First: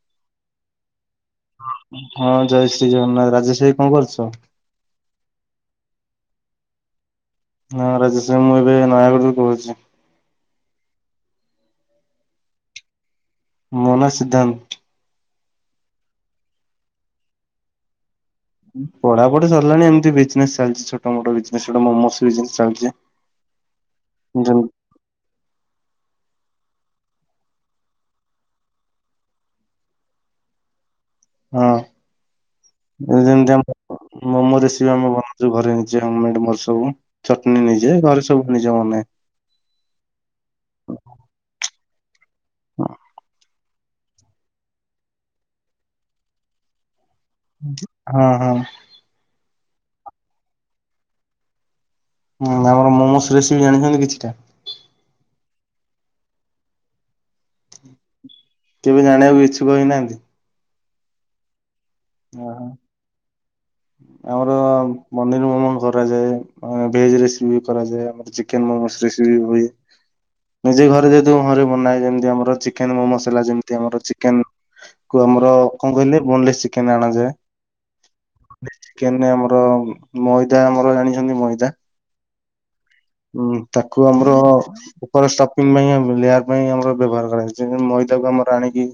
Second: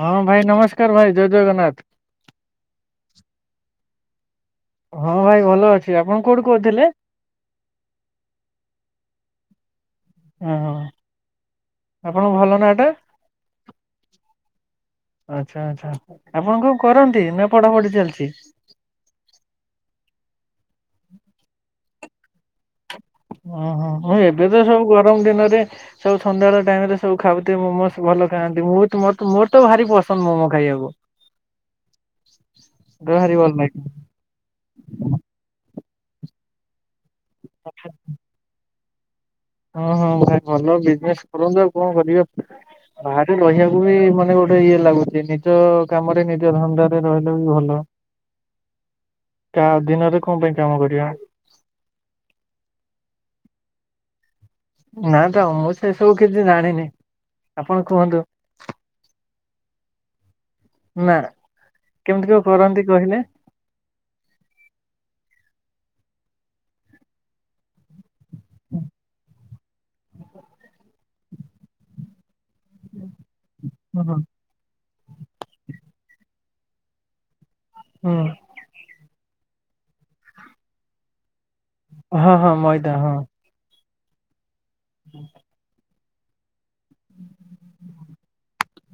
ହଁ ଭାଇ ନମସ୍କାର ଭାଇ ଜୟ ଜଗନ୍ନାଥ। ହଁ ଜୟ ଶ୍ରୀ ଜଗନ୍ନାଥ ରାଜେଶ ଭାଈ କଣ କରୁଛ? ହଁ ଭାଇ ଭଲ ଅଛି। ଆପଣ କୋଉଠୁ କହୁଥିଲେ? ହଁ ରାଜେଶ ଭାଈ ମୁଁ ଏବେ ନୟାଗଡ଼ରୁୁ କହୁଛି। ଓ ହ ଆପଣଙ୍କ ଭଲ ନାଆ ଟା? ମୋ ନାଁ ସିଦ୍ଧାନ୍ତ। ଆଚ୍ଛା ଆଚ୍ଛା। ଆପଣ କଣ କରନ୍ତି ନା ପଢାପଢି ଚାଲିଛି? ପଢାପଢି ସରିଲାଣି ଏମତି ବିଜନେସ୍ ଚାଲିଛି ଛୋଟ ମୋଟ ବିଜନେସ୍ ଗୋଟେ ମୋମୋସ୍ ବିଜନେସ୍ ଚାଲିଚି। ହଁ ହ‍ଁ ମୁଁ ଏବେ ତ ସବୁ ଗରମ ଦିନରେ ସବୁ ସନ୍ଧ୍ୟାବେଳେ ଟାଇମ ରେ ସବୁ ଖାଉଥିବେ ମୋମୋସ୍ ଭଲ ଖାଆନ୍ତି ମୁଁ ତ ମୋର ତ ମୋର ତ ଭାରି ପସନ୍ଦ ମୋମୋ ଖାଇବାକୁ। ମତେ ହଁ ଭାରି ଭଲ ଯେମିତି ଲାଗେ ଆମ ମୋମୋ ରେସିପି ଆମେ ବନା ଯୋଉ ଘରେ ନିଜେ ଆମର ହୋମ୍ ମେଡ୍ ମୋର ସବୁ ଚଟନି ନିଜେ ଘରେ ସବୁ ନିଜେ ବନାଏ। ହଁ ହଁ ଭାଇ ଭଲ ବିଜନେସ୍ କରନ୍ତୁ ଆଉ କଣ କରିବ, ହଁ ବାହାରେ ରହିବାକୁ ବି ମାନେ ଗୋଟେ ଇଏ ଲାଗୁଚି ନିଜ କାମରେ ନିଜ ଧନ୍ଦା ରହିଲେ ବି ଭଲ। ହଁ କା ଦିନରେ କଣ ପାଇଁ କାମ କରିବା, ହୁଁ ଆମର ମୋମୋସ୍ ରେସିପି ଜାଣିଛନ୍ତି କିଛିଟା? ନା ତ ମୁଁ ସେ ସବୁ କିଛି ଜାଣିନି ଆପଣ କୁହନ୍ତୁ? କେବେ ଜାଣିବାକୁ ଇଚ୍ଛୁକ ହେଇନାହାନ୍ତି? ନା, କେମିତି କ ଓହୋ କରନ୍ତି କହିଲେ? ଆମର ପନିର ମୋମମ କରାଯାଏ ଆଁ ଭେଜ ରେସିପି ବି କରାଯାଏ ଆମର। ଚିକେନ ମୋମସ୍ ରେସିପି ହୁଏ, ନିଜେ ଘରେ ଯେହେତୁ ମୁଁ ଘରେ ବନାଏ ଯେମିତି ଆମର ଚି ଚିକେନ ମୋମସ୍ ହେଲା ଯେମତି ଆମର ହୁଁ ହୁଁ ଚେକେନ କୁ ଆମର କଣ କହିଲେ ବୋନଲେସ ଚିକେନ ଅଣାଯାଏ। ହୁଁ। ଚିକେନ ରେ ଆମର ମଇଦା ଆମର ଜାଣିଛନ୍ତି ମଇଦା। ହଁ ହଁ ମଇଦା ହଁ। ହୁଁ ତାକୁ ଆମର ଉପରେ ଷ୍ଟପ [unintelligible] ପାଇଁ ଲେୟାର ପାଇଁ ଆମର ବ୍ୟବହାର କରାଯାଏ, ଯେମିତି ମଇଦାକୁ ଆମର ଆଣିକି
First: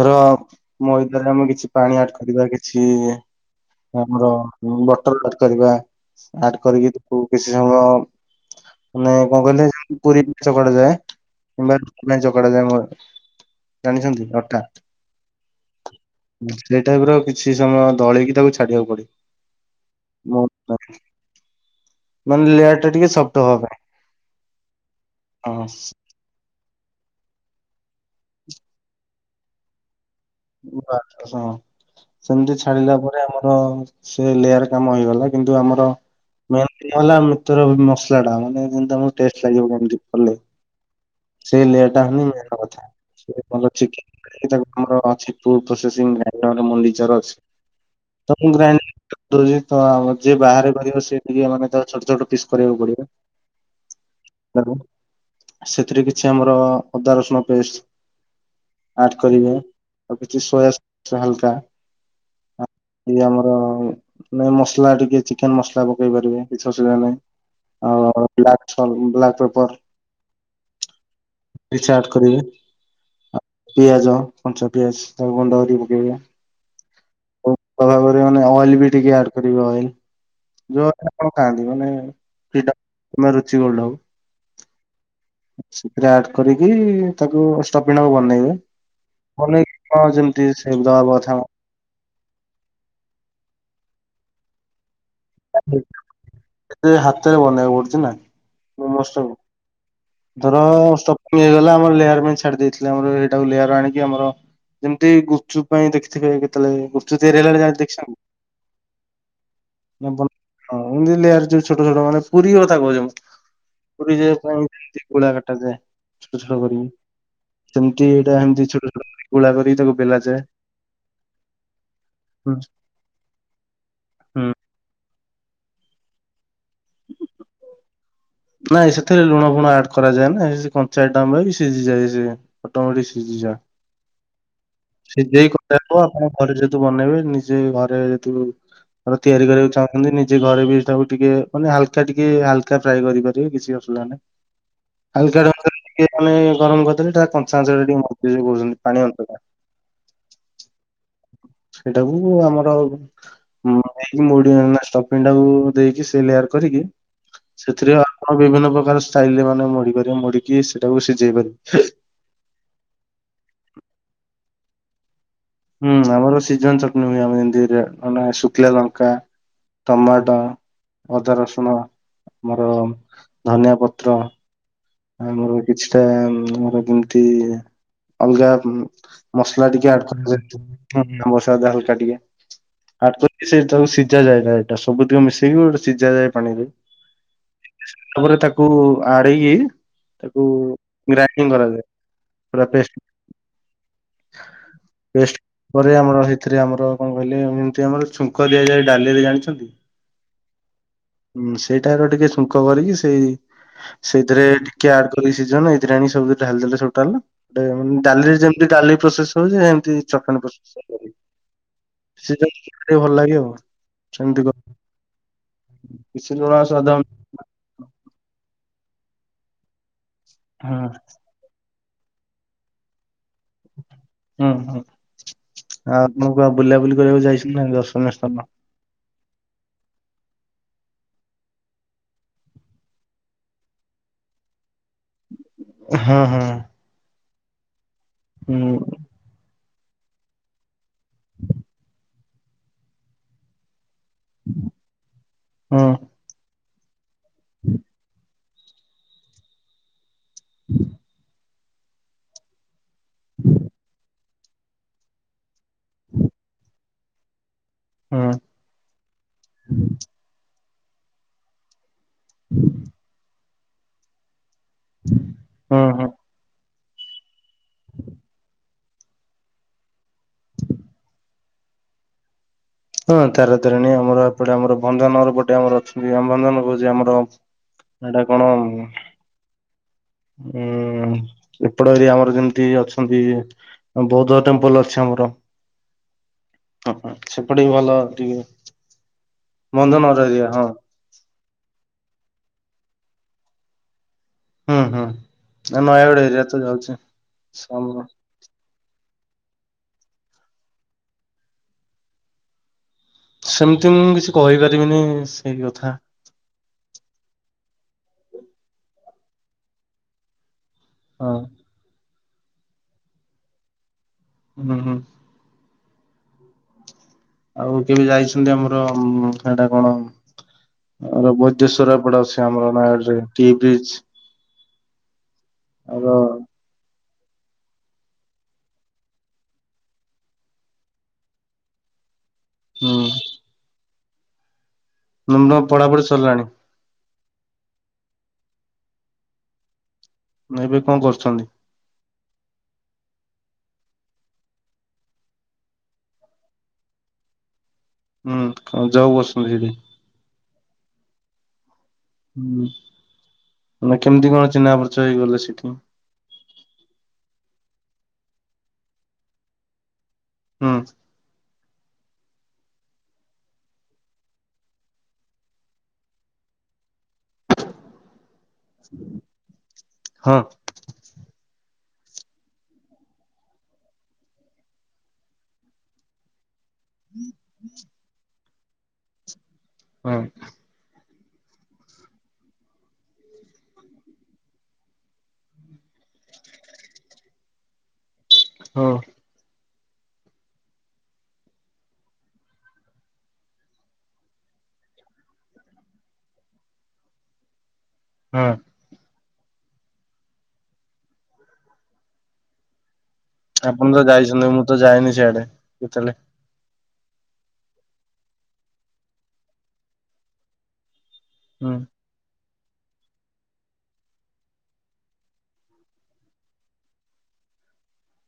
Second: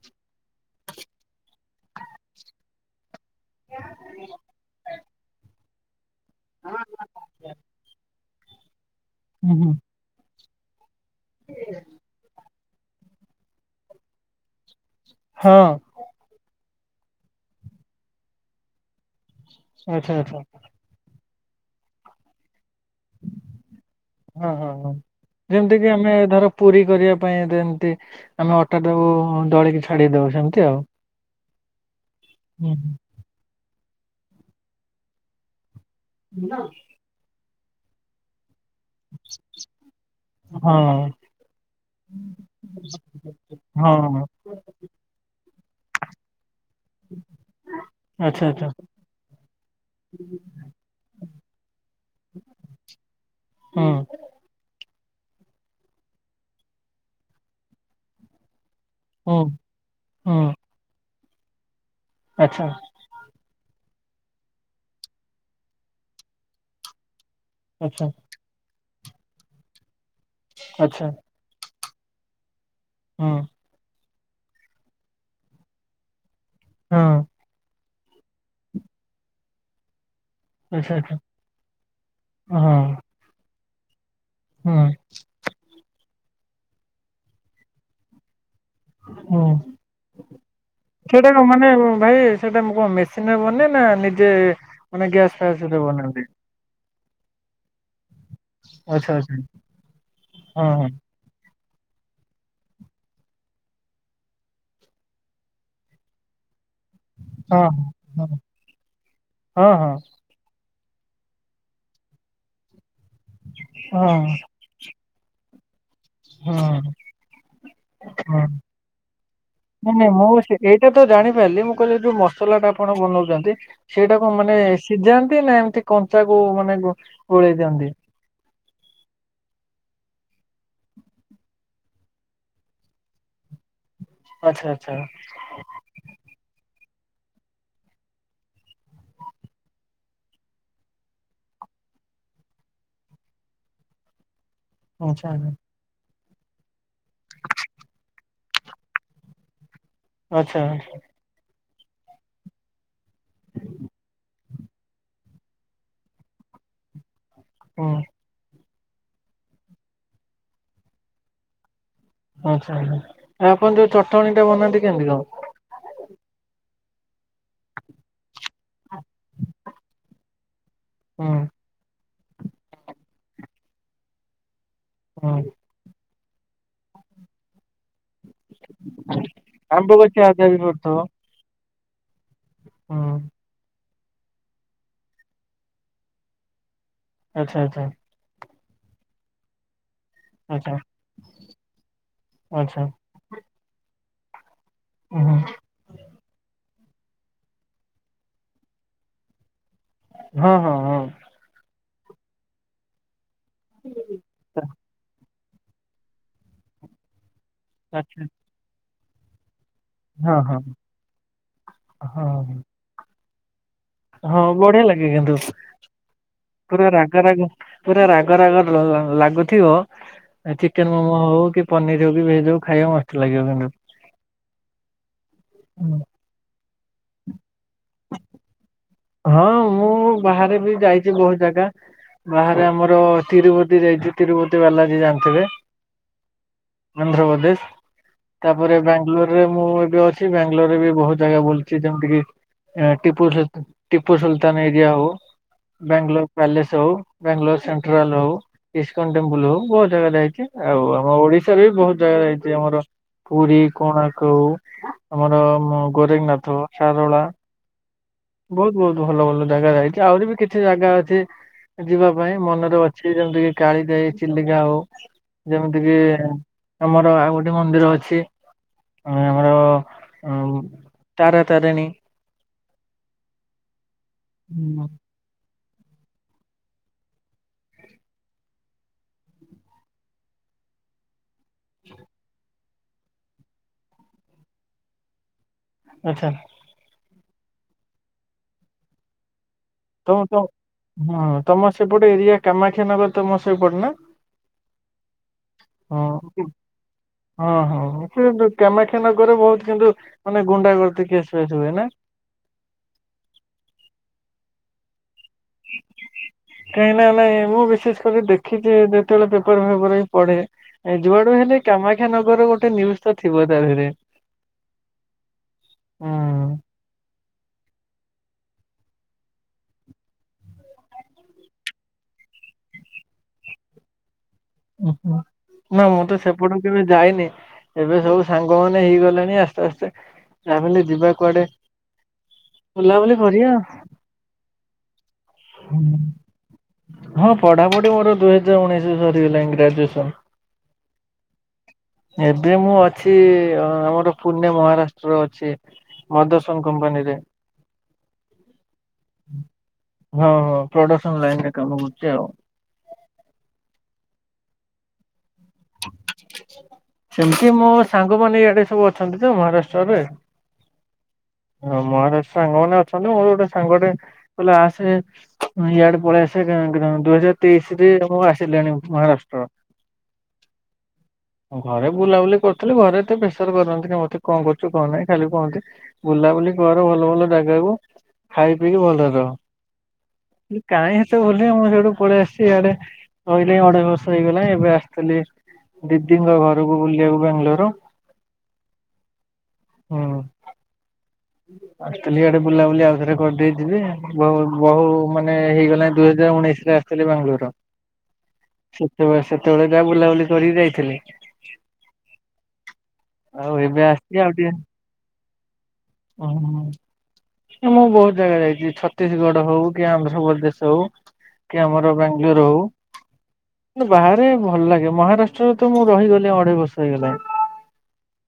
ଧର ମଇଦାରେ ଆମେ କିଛି ପାଣି ଆଡ କରିବା କିଛି ଆମର ବଟଲ ଆଡ କରିବା ଆଡ କରିକି ତାକୁ କିଛି ସମୟ ମାନେ କଣ ହୁଁ ହୁଁ କହିଲେ ପୁରୀ ଚକଡା ଯାଏ କିମ୍ବା [unintelligible] ଯାଏ ମ ଜାଣିଛନ୍ତି ଅଟା ହଁ। ସେଇ ଟାଇପ ର କିଛି ସମୟ ଦଳେଇକି ତାକୁ ଛାଡିବାକୁ ପଡିବ। ଆଚ୍ଛା ଆଚ୍ଛା ମ ମ ମାନେ ଲେଟ ହଁ ହଁ ହଁ ହଁ ଯେମିତି କି ଆମେ ଧର ପୁରୀ କରିବା ପାଇଁ ଯେମିତି ଆମେ ଅଟା ଟାକୁ ଦଳିକି ଛାଡ଼ିଦଉ ସେମିତି ଆଉ। ହଁ ସେମିତି ହୁଁ ଛାଡିଲା ପରେ ଆମର ସେ ଲେୟାର କାମ ହେଇଗଲା କିନ୍ତୁ ଆମର ହୁଁ। ମେନ [unintelligible] କେବଳ ମସଲାଟା ମାନେ ଯେମିତି ତମକୁ ଟେଷ୍ଟ ଲାଗିବ କେମିତି କଲେ ହଁ। ସେ ଲେୟାର ଟା ହନି ମେନ କଥା, ସେ ଭଲ ହଁ ଚିକେନ କରିକି ଦବ। ଆମର ଅଛି ଫୁଡ ପ୍ରୋସେସିଂ [unintelligible] ମଣ୍ଡିଚର ଅଛି। ଆଚ୍ଛା ଆଚ୍ଛା। [unintelligible] କଣ ଯିଏ ବାହାରେ କରିବ ସେ ଟିକେ ମାନେ ତାକୁ ଛୋଟ ଛୋଟ ପିସ୍ କରିବାକୁ ପଡିବ। ହୁଁ ହଁ। ଏଥିରେ କିଛି ଆମର ଅଦା ରସୁଣ ପେଷ୍ଟ ଆଡ ହୁଁ କରିବେ ଆଉ କିଛି ହୁଁ ସୋୟା ସକସ୍ ହାଲକା ଆଚ୍ଛା। ଇ ଆମର ନ ମସଲା ଟିକେ ଚିକେନ ମସଲା ପକେଇ ପାରିବେ କିଛି ଅସୁବିଧା ନାହିଁ। ଆଚ୍ଛା। ବ୍ଲାକଛଲ୍ ବ୍ଲାକପେପର। ଆଚ୍ଛା। କିଛି ଆଡ କରିବେ? ହୁଁ ପିଆଜ କଞ୍ଚା ପିଆଜ ତାକୁ ଗୁଣ୍ଡ କରି ପକେଇବେ। ହଁ। ଉପରେ ମାନେ ଅଏଲ ବି ଟିକେ ଆଡ କରିବେ ଅଏଲ। ଯୋଉ ଆଚ୍ଛା ଆପଣ ଆଚ୍ଛା ମାନେ ଖାଆନ୍ତି ମାନେ ହଁ ଫ୍ରିଡମ ନା ରୁଚିଗୋଲ୍ଡ ହଉ। ହୁଁ। ସେଥିରେ ଆଡ କରିକି ତାକୁ ଷ୍ଟପିଣକୁ ବନେଇବେ। ହୁଁ ବନେଇକି ହଁ ଯେମିତି ସେପ୍ ଦବା ସେଇଟା କଥା କଣ ମାନେ ଭାଇ ସେଇଟା ମୁଁ କଣ ମେସିନ ରେ ବନେଇବେ ନା ନିଜେ ମାନେ ଗ୍ୟାସ୍ ଫ୍ୟାସ୍ ବନାନ୍ତି? ଏ ହାତରେ ବନେଇବାକୁ ପଡୁଛି ନା। ମୋମୋସ୍ ଆଛା ଟାକୁ। ଆଛା। ଧର ଷ୍ଟପିଂ ହେଇଗଲା ଆମର ଲେୟାର ପାଇଁ ଛାଡି ଦେଇଥିଲେ ଆମର ସେଇଟାକୁ ଲେୟାର ଆଣିକି ଆମର ଯେମିତି ଗୁପଚୁପ ପାଇଁ ଦେଖିଥିବେ କେତେବେଳେ ଗୁ ଯଦି ରେଳରେ ହଁ ଯାଏ ଦେଇଛନ୍ତି ହଁ ହଁ। ହଁ ହଁ ନା [unintelligible] ହଁ ଏମିତି ଲେୟାର ଯୋଉ ଛୋଟ ଛୋଟ ମାନେ ପୁରୀ କଥା କହୁଛି ମୁଁ ପୁରୀ ଯିବା ପାଇଁ ଏମିତି ଗୁଳା କଟାଯାଏ ଛୋଟ ହଁ ଛୋଟ କରିକି। ସେମିତି ଏଇଟା ହଁ ଏମିତି ଛୋଟ ଛୋଟ କରି ଗୁଳା କରିକି ତାକୁ ନାଇଁ ନାଇଁ ମୁଁ ବେଲାଯାଏ। ସେ ଏଇଟା ତ ଜାଣିପାରିଲି ମୁଁ କହିଲି ଯୋଉ ହୁଁ ମସଲା ଟା କଣ ବନଉଛନ୍ତି ସେଇଟାକୁ ହୁଁ ମାନେ ସିଝାନ୍ତି ନା ଏମିତି କଞ୍ଚା କୁ ମାନେ ମାନେ ଗୋ ଗୋଳେଇ ଦିଅନ୍ତି। ନାଇଁ ସେଥିରେ ଲୁଣ ଫୁଣ ଆଡ କରାଯାଏ ନା ସେ କଞ୍ଚା ଆଇଟମ୍ ରେ ବି ସିଝିଯାଏ ସେ ଅଟୋ ମେଟିକି ସିଝିଯାଏ। ଆଚ୍ଛା ଆଚ୍ଛା। ସିଜେଇ କଞ୍ଚା ହବ ଆପଣ ଘରେ ଯେହେତୁ ବନେଇବେ ନିଜେ ଘରେ ଯେହେତୁ। ତିଆରି କରିବାକୁ ଚାହୁଁଛନ୍ତି ନିଜେ ଘରେ ବି ତାକୁ ଟିକେ ମାନେ ହାଲକା ଟିକେ ହାଲକା ଫ୍ରାଏ କରିବେ କିଛି ଅସୁବିଧା ଆଚ୍ଛା ନାହିଁ। [inaudible] ହା ଟ ମାନେ ଗରମ କରିଦେଲେ ତା କଞ୍ଚା ଅଂଶ ଟିକେ ମ [unintelligible] କରଛନ୍ତି ପାଣି [unintelligible] ଆଛା ଆଚ୍ଛା। ସେଇଟାକୁ ଆମର ହୁଁ [unintelligible] ଟାକୁ ଦେଇକି ସେ ଲେୟାର କରିକି [unintelligible] ହୁଁ ସେଥିରେ ଆପଣ ବିଭିନ୍ନ ପ୍ରକାର ଷ୍ଟାଇଲରେ ମାନେ ମଡି ପାରିବେ ମଡିକି ସେଟାକୁ ସିଝେଇ ପାରିବେ। ଆଚ୍ଛା ଆପଣ ଯୋଉ ଚଟଣି ଟା ବନାନ୍ତି କେମିତି କଣ? ହୁଁ ଆମର ସିଜନ ଚଟଣି ହୁଏ ଆମେ ରେ ଯେମିତି ମାନେ ଶୁଖିଲା ଲଙ୍କା, ଟମାଟୋ, ହୁଁ ଅଦା, ରସୁଣ ଆମର ଧନିଆ ପତ୍ର ହୁଁ ଆମର କିଛିଟା ଆମର [unintelligible] ଅଲଗା ମସଲା ଟିକେ ଆମ୍ବ ଆଡ କଷି ଆଚାର ବି କରିଦେଲେ ପଡୁଥିବ ଟିକେ [unintelligible] ଆଡ ହୁଁ କରିକି ସେ ତାକୁ ସିଝାଯାଏ ଏଇଟା ସବୁଥିରେ ମିଶେଇକି ଗୋଟେ ସିଝା ଯାଏ ପାଣିରେ। ଆଚ୍ଛା ଆଛା। ତାପରେ ତାକୁ ଆଡେଇକି ତାକୁ ଆଚ୍ଛା। ଗ୍ରାଇଡିଙ୍ଗ କରାଯାଏ ପୁରା ଆଚ୍ଛା ପେଷ୍ଟ। ପେଷ୍ଟ ପରେ ଆମର ସେଇଥିରେ ଆମର କଣ କହିଲେ ଏମିତି ଆମର ଛୁଙ୍କ ଦିଆଯାଏ ଡାଲିରେ ଜାଣିଛନ୍ତି? ହଁ ହଁ ହଁ। ହୁଁ ସେଇଟାରେ ଟିକେ ଛୁଙ୍କ କରିକି ସେଇ ସେଥିରେ ଟିକେ ଆଡ଼ କରିକି ସିଜେଇଲେ ଏଇଥିରେ ଆଣିକି ସବୁ ଢାଳି ଦେଲେ ଟୋଟାଲ ଟା ଏ ଆଚ୍ଛା ଡାଲି ଯେମିତି ଡାଲି ପ୍ରସେସ ହଉଛି ଏମତି ହଁ ଚଟନି ହଁ ପ୍ରସେସ ବି କରିବେ। ହଁ ସେଟା ଭଲ ଲାଗେ ଆଉ। ହଁ ସେମିତି ବଢିଆ ଲାଗେ କିନ୍ତୁ କିଛି ଜଣା ପୁରା ସାଧା ରାଗ ରାଗ। ପୁରା ରାଗ ରାଗ ଲ ଲାଗୁଥିବ ହୁଁ ଚିକେନ ମୋମୋ ହଉ କି ପନିର ହଉ ଭେଜ୍ ହଉ ଖାଇବା ହୁଁ ହୁଁ ହଁ। ହୁଁ। ଆପଣ କୁଆଡେ ବୁଲା ବୁଲି କରିବାକୁ ଯାଇଛି ନା ଦର୍ଶନୀୟ ସ୍ଥାନ? ହଁ ମୁଁ ବାହାରେ ବି ଯାଇଛି ବହୁତ ଜାଗା। ବାହାରେ ଆମର ତିରୁପତି ଯାଇଛୁ ତିରୁପତି ବାଲାଜି ଯାଆନ୍ତୁ। ହଁ ହଁ। ଆନ୍ଧ୍ରପ୍ରଦେଶ ହୁଁ ତାପରେ ବାଙ୍ଗଲୋର ମୁଁ ଏବେ ଅଛି। ବାଙ୍ଗାଲୋରରେ ବି ବହୁତ ଜାଗା ବୁଲିଛି ଯେମିତି ଟିପୁ ଟିପୁ ସୁଲତାନ ଏରିଆ ହଉ ହୁଁ ବାଙ୍ଗାଲୋର ପ୍ୟାଲେସ୍ ହଉ ବାଙ୍ଗାଲୋର ସେଣ୍ଟ୍ରାଲ ହଉ। ଇସ୍କନ ଟେମ୍ପୁଲ ହଉ ବହୁତ ଜାଗା ଯାଇଛି। ଆଉ ଆମ ଓଡିଶାରେ ବି ବହୁତ ଜାଗା ଯାଇଛି ଆମର ପୁରୀ କୋଣାର୍କ ହଉ ଆମର ଗୋରେଖନାଥ, ସାରଳା ହୁଁ ବହୁତ ବହୁତ ଭଲ ଭଲ ଜାଗା ଯାଇଛି ଆହୁରି ବି କିଛି ଜାଗା ଅଛି। ଯିବା ପାଇଁ ମନରେ ଅଛି ଯେମିତି କିି କାଳିଯାଇ, ଚିଲିକା ହଉ ହୁଁ ଯେମିତିକି ହୁଁ। ଆମର ଆଉ ଗୋଟେ ମନ୍ଦିର ଅଛି? ଆମର ଆଉ ତାରା ତାରିଣୀ। ହଁ ତାରାତାରଣୀ, ଆମର ଏପଟେ ଆମର, ହୁଁ ଭଞ୍ଜନଗର ପଟେ ଆମର ଅଛି। ରାମ ଭଞ୍ଜନ କହୁଛି ଆମର ଏଇଟା କଣ ହୁଁ ଏପଟ ଏରିଆ ଆମର ଯେମିତି ଅଛନ୍ତି ବୌଦ୍ଧ ଟେମ୍ପଲ ଅଛି ଆମର। ଆଚ୍ଛା। ଓ ହ ସେପଟେ ବି ଭଲ ଟିକେ, ତମ ଭଞ୍ଜନଗର ତ ଏରିଆ ହଁ। ହଁ ତମର ସେପଟେ ଏରିଆ କାମାକ୍ଷାନଗର ତମ ସେପଟ ନା? ହୁଁ ହୁଁ। ନା [unintelligible] ନୟାଗଡ଼ ଏରିଆ ତ ଯାଉଛି। ହଁ ହଁ ହଁ। କାମାଖାନଗର ବହୁତ କିନ୍ତୁ ମାନେ ଗୁଣ୍ଡା ଗର୍ଦି କେସ ହଉଥିବା ନା? ସେମିତି ମୁଁ କିଛି କହିପାରିବିନି ସେଇ କଥା। କାହିଁକିନା ନାଇଁ ମୁଁ ବିଶେଷ କରି ଦେଖିଛି, ଯେତେବେଳେ ପେପର ଫେପର ହିଁ ପଢେ। ଏ ହଁ ଯୁଆଡୁ ହେଲେ କାମାଖାନଗର ଗୋଟେ ନ୍ୟୁଜ ତ ଥିବ ତା ଦେହରେ। ହୁଁ ହୁଁ। ହୁଁ। ଆଉ କେବେ ଯାଇଛନ୍ତି ଆମର ସେଟା କଣ ଆର ବୈଦ୍ୟେଶରପଡା ଅଛି ଆମର ନୟାଗଡରେ ଟି ବ୍ରିଜ। ଉ ହୁଁ ନା ମୁଁ ଆମର ତେ ସେପଟେ କେବେ ଯାଇନି ଏବେ ସବୁ ସାଙ୍ଗ ମାନେ ହେଇଗଲେଣି ଆସ୍ତେ ଆସ୍ତେ [unintelligible] ଯିବା କୁଆଡେ। [inaudible] ବୁଲାବୁଲି କରିବା ପଢାପଢି ସରିଲାଣି? ହଁ ପଢାପଢି ମୋର ଦୁଇ ହଜାର ଉଣେଇଶ ସରିଗଲାଣି ଗ୍ରାଜୁଏସନ। ଏବେ କଣ କରୁଛନ୍ତି? ଏବେ ମୁଁ ଅଛି ଆମର ପୁନେ ମହାରାଷ୍ଟ୍ର ଅଛି। ମଦସନ କମ୍ପାନୀ ରେ। ହୁଁ କଣ ଯାଉ ବସିଛନ୍ତି ସେଇଠି? ହଁ ହଁ ପ୍ରଡକ୍ସନ ଲାଇନ ରେ କାମ କରୁଛି ଆଉ। ହୁଁ ମାନେ କେମିତି କଣ ଚିହ୍ନା ପରିଚୟ ହେଇଗଲେ ସେଠି? ସେମିତି ମୋ ସାଙ୍ଗ ମାନ ଇଆଡେ ସବୁ ଅଛନ୍ତି ତ ମହାରାଷ୍ଟ୍ରରେ। ହୁଁ। ହଁ ମହାରାଷ୍ଟ ସାଙ୍ଗ ମାନେ ଅଛନ୍ତି ମୋର ଗୋଟେ ସାଙ୍ଗେଟେ କଲେ ଆସେ ଇଆଡେ ପଳେଇ ଆସେ ଦୁଇ ହଜାର ତେଇଶି ରେ ଆମ ଆସ ସିଲାଣି ମହାରାଷ୍ଟ୍ର। [unintelligible] ଘରେ ବୁଲାବୁଲି କରିୁଥିଲି ଘରେ ଏତେ ପ୍ରେସର କରିନ୍ତିନି କି ମତେ କଣ କରୁଛ କଣ ନାହିଁ, ଖାଲି କୁହନ୍ତି ବୁଲାବୁଲି କର ଭଲ ଭଲ ଜାଗାକୁ, ଖାଇ ପିଇକି ଭଲରେ ରହ। ହଁ। କାହିଁ ସେତ ଭୁି ମୁଁ ସେଠୁ ପଳେଇ ଆସିଛି ଇଆଡେ କହିଲି ଅଡେ ବସ ହେଇଗଲା ଏବେ ଆ ଦିଦିଙ୍କ ଘରକୁ ବୁଲିବାକୁ ବାଙ୍ଗାଲୋର। ହଁ। ହୁଁ। ଆଷ୍ଟ୍ରେଲିଆ ଆଡ଼େ ବୁଲାବୁଲି ଆଉଥରେ କରିଦେଇ ଯିବି ବହୁ ବହୁ ମାନେ ହେଇଗଲା ଦୁଇ ହଜାର ଉଣେଇଶ ରେ [inaudible] ହଁ। ସେତେବେଳେ ସେତେବେଳେ ଯାହା ବୁଲାବୁଲି କରିକି ଯାଇଥିଲି। ଆଉ ଏବେ ଆପଣ ତ ଆସିଛି ଆଉ ଯାଇଛନ୍ତି ଟିକେ ମୁଁ ତ ଯାଇନି ସେଆଡ଼େ ଯେତେବେଳେ ମୁଁ ବହୁତ ଜାଗା ଯାଇଛି ଛତିଶଗଡ଼ ହଉ କି ଆନ୍ଧ୍ରପ୍ରଦେଶ ହଉ। କି ହୁଁ ଆମର ବାଙ୍ଗାଲୋର ହଉ। ବାହାରେ ଭଲ ଲାଗେ ମହାରାଷ୍ଟ୍ରରେ ତ ମୁଁ ରହିଗଲି ଅଢ଼େଇ ବର୍ଷ ହେଇଗଲାଣି।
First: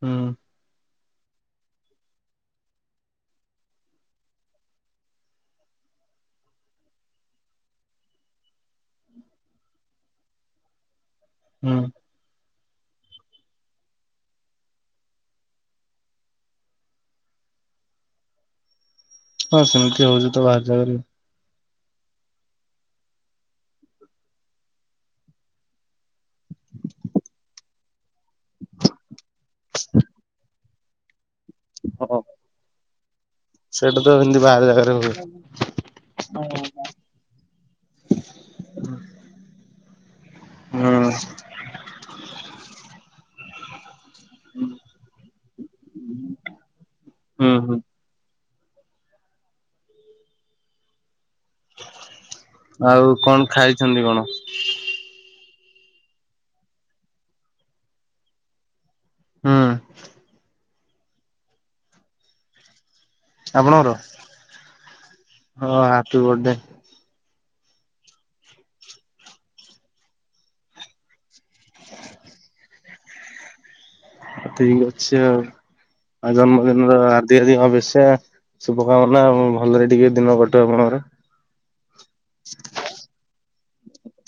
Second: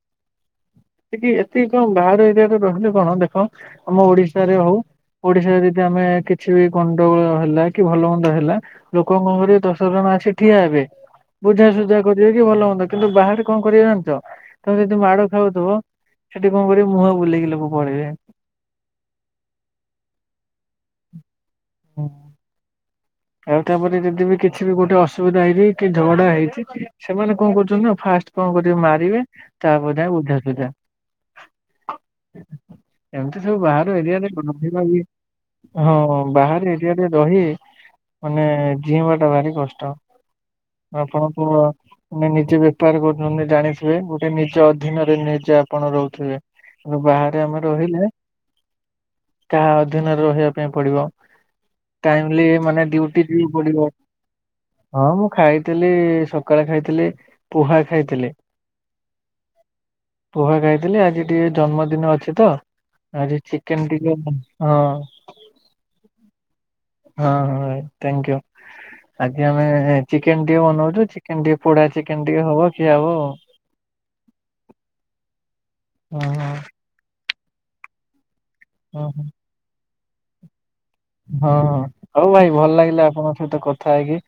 ହୁଁ। ସେଠି ଏତିିକି କଣ ବାହାର ଏରିଆରେ ରହିଲୁ କଣ ଦେଖ ଆମ ଓଡ଼ିଶାରେ ହଉ ଓଡ଼ିଶାରେ ଯଦି ଆମେ କିଛି ବି ଗଣ୍ଡଗୋଳ ହେଲା କି ଭଲ ମନ୍ଦ ହେଲା। ଲୋକଙ୍କ ଘରେ ଦସ ଜଣ ଆସି ଠିଆ ହେବେ। ହୁଁ ବୁଝାସୁଝା କରିବେ କି ଭଲ ମନ୍ଦ କିନ୍ତୁ ବାହାରେ କଣ କରିବେ ଜଣିଛ ତମେ ଯଦି ମାଡ଼ ଖାଉଥିବ ସେଠି କଣ କରିବି ମୁହଁ ବୁଲେଇକି ଲୋକ ପଳେଇବେ। ହଁ ସେମିତି ହଉଛି ତ ବାହାର ଜାଗାରେ। ହଁ। ଆଉ ତାପରେ ଯଦି ବି କିଛି ବି ଗୋଟେ ଅସୁବିଧା ହେଇଛି କି ଝଗଡ଼ା ହେଇଛି ସେମାନେ କଣ କରୁଛନ୍ତି ନା ଫାଷ୍ଟ କଣ କରିବେ ମାରିବେ ତାପରେ ଯାହା ବୁଝା ସୁୁଝା ହଁ ଏମିତି ସବୁ ବାହାର ସେଇଟା ତ ଏରିଆରେ ଏମିତି ବାହାର ରହିବା ଜାଗାରେ ବି ହୁଏ। ହଁ ବାହାରେ ଏରିଆରେ ରହି ମାନେ ଜିଇଁବା ଟା ଭାରି କଷ୍ଟ ହୁଁ ଆପଣଙ୍କୁ ମାନେ ନିଜେ ବେପାର କରୁଛନ୍ତି ଜାଣିଥିବେ ଗୋଟେ ନିଜ ଅଧୀନରେ ନିଜେ ଆପଣ ରହୁଥିବେ। ଆ ବାହାରେ ହୁଁ ଆମେ ହୁଁ ରହିଲେ କାହା ଅଧୀନରେ ରହିବା ପାଇଁ ପଡ଼ିବ ଟାଇମଲି ମାନେ ଡ୍ୟୁଟି ଆଉ କଣ ଯିବାକୁ ପଡ଼ିବ। ଖାଇଛନ୍ତି କଣ? ହଁ ମୁଁ ଖାଇଥିଲି ସକାଳେ ଖାଇଥିଲି ପୁହା ଖାଇଥିଲି। ହୁଁ ପୁହା ଖାଇଥିଲି ଆଜି ଟିକେ ଜନ୍ମଦିନ ଅଛି ତ ଆଜି ଚିକେନ ଆପଣଙ୍କର ଟିକେ, ହଁ ହଁ ହାପି ବର୍ଥଡେ ହଁ ହଁ ଥ୍ୟାଙ୍କୟୁ ଆଜି ଆମେ ଚିକେନ ଟିକେ ବନଉଛୁ ଚିକେ ଚିକେନ ଟିକେ ପୋଡ଼ା ଚିକେନ ଟିକେ ହବ ଖିଆ ହବ ଆଉ। ଆ ଠିକ ଅଛି ଆଉ ହଁ ଆ ଜନ୍ମଦିନର ହାର୍ଦ୍ଦିକ ଶୁଭେଚ୍ଛା। ଶୁଭ ହଁ କାମନା ଭଲରେ ଟିକେ ଦିନ କଟୁ ଆପଣଙ୍କର। ହଁ ହଁ ହୋଉ ଭାଇ ଭଲ ଲାଗିଲା ଆପଣଙ୍କ ସହିତ କଥା ହେଇକି।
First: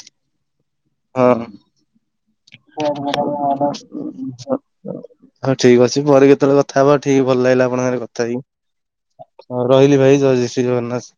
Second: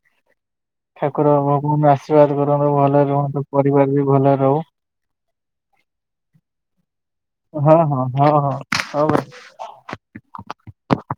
ଠାକୁର ହଁ। ଭଗବାନ ଆଶୀର୍ବାଦ କରନ୍ତୁ ଭଲରେ ରୁହନ୍ତୁ ପରିବାର ବି ଭଲରେ ରହୁ। ହଁ ଠିକ ଅଛି ପରେ କେତେବେଳେ କଥା ହବା ଠିକ ଭଲ ଲାଗିଲା ହଁ ଆପଣଙ୍କ ସାଙ୍ଗରେ ହଁ କଥା ହଁ ହଁ ହଉ ଭାଇ। ହେଇକି। ହଁ ରହିଲି ଭାଇ ଜୟ ଶ୍ରୀ ଜଗନ୍ନାଥ।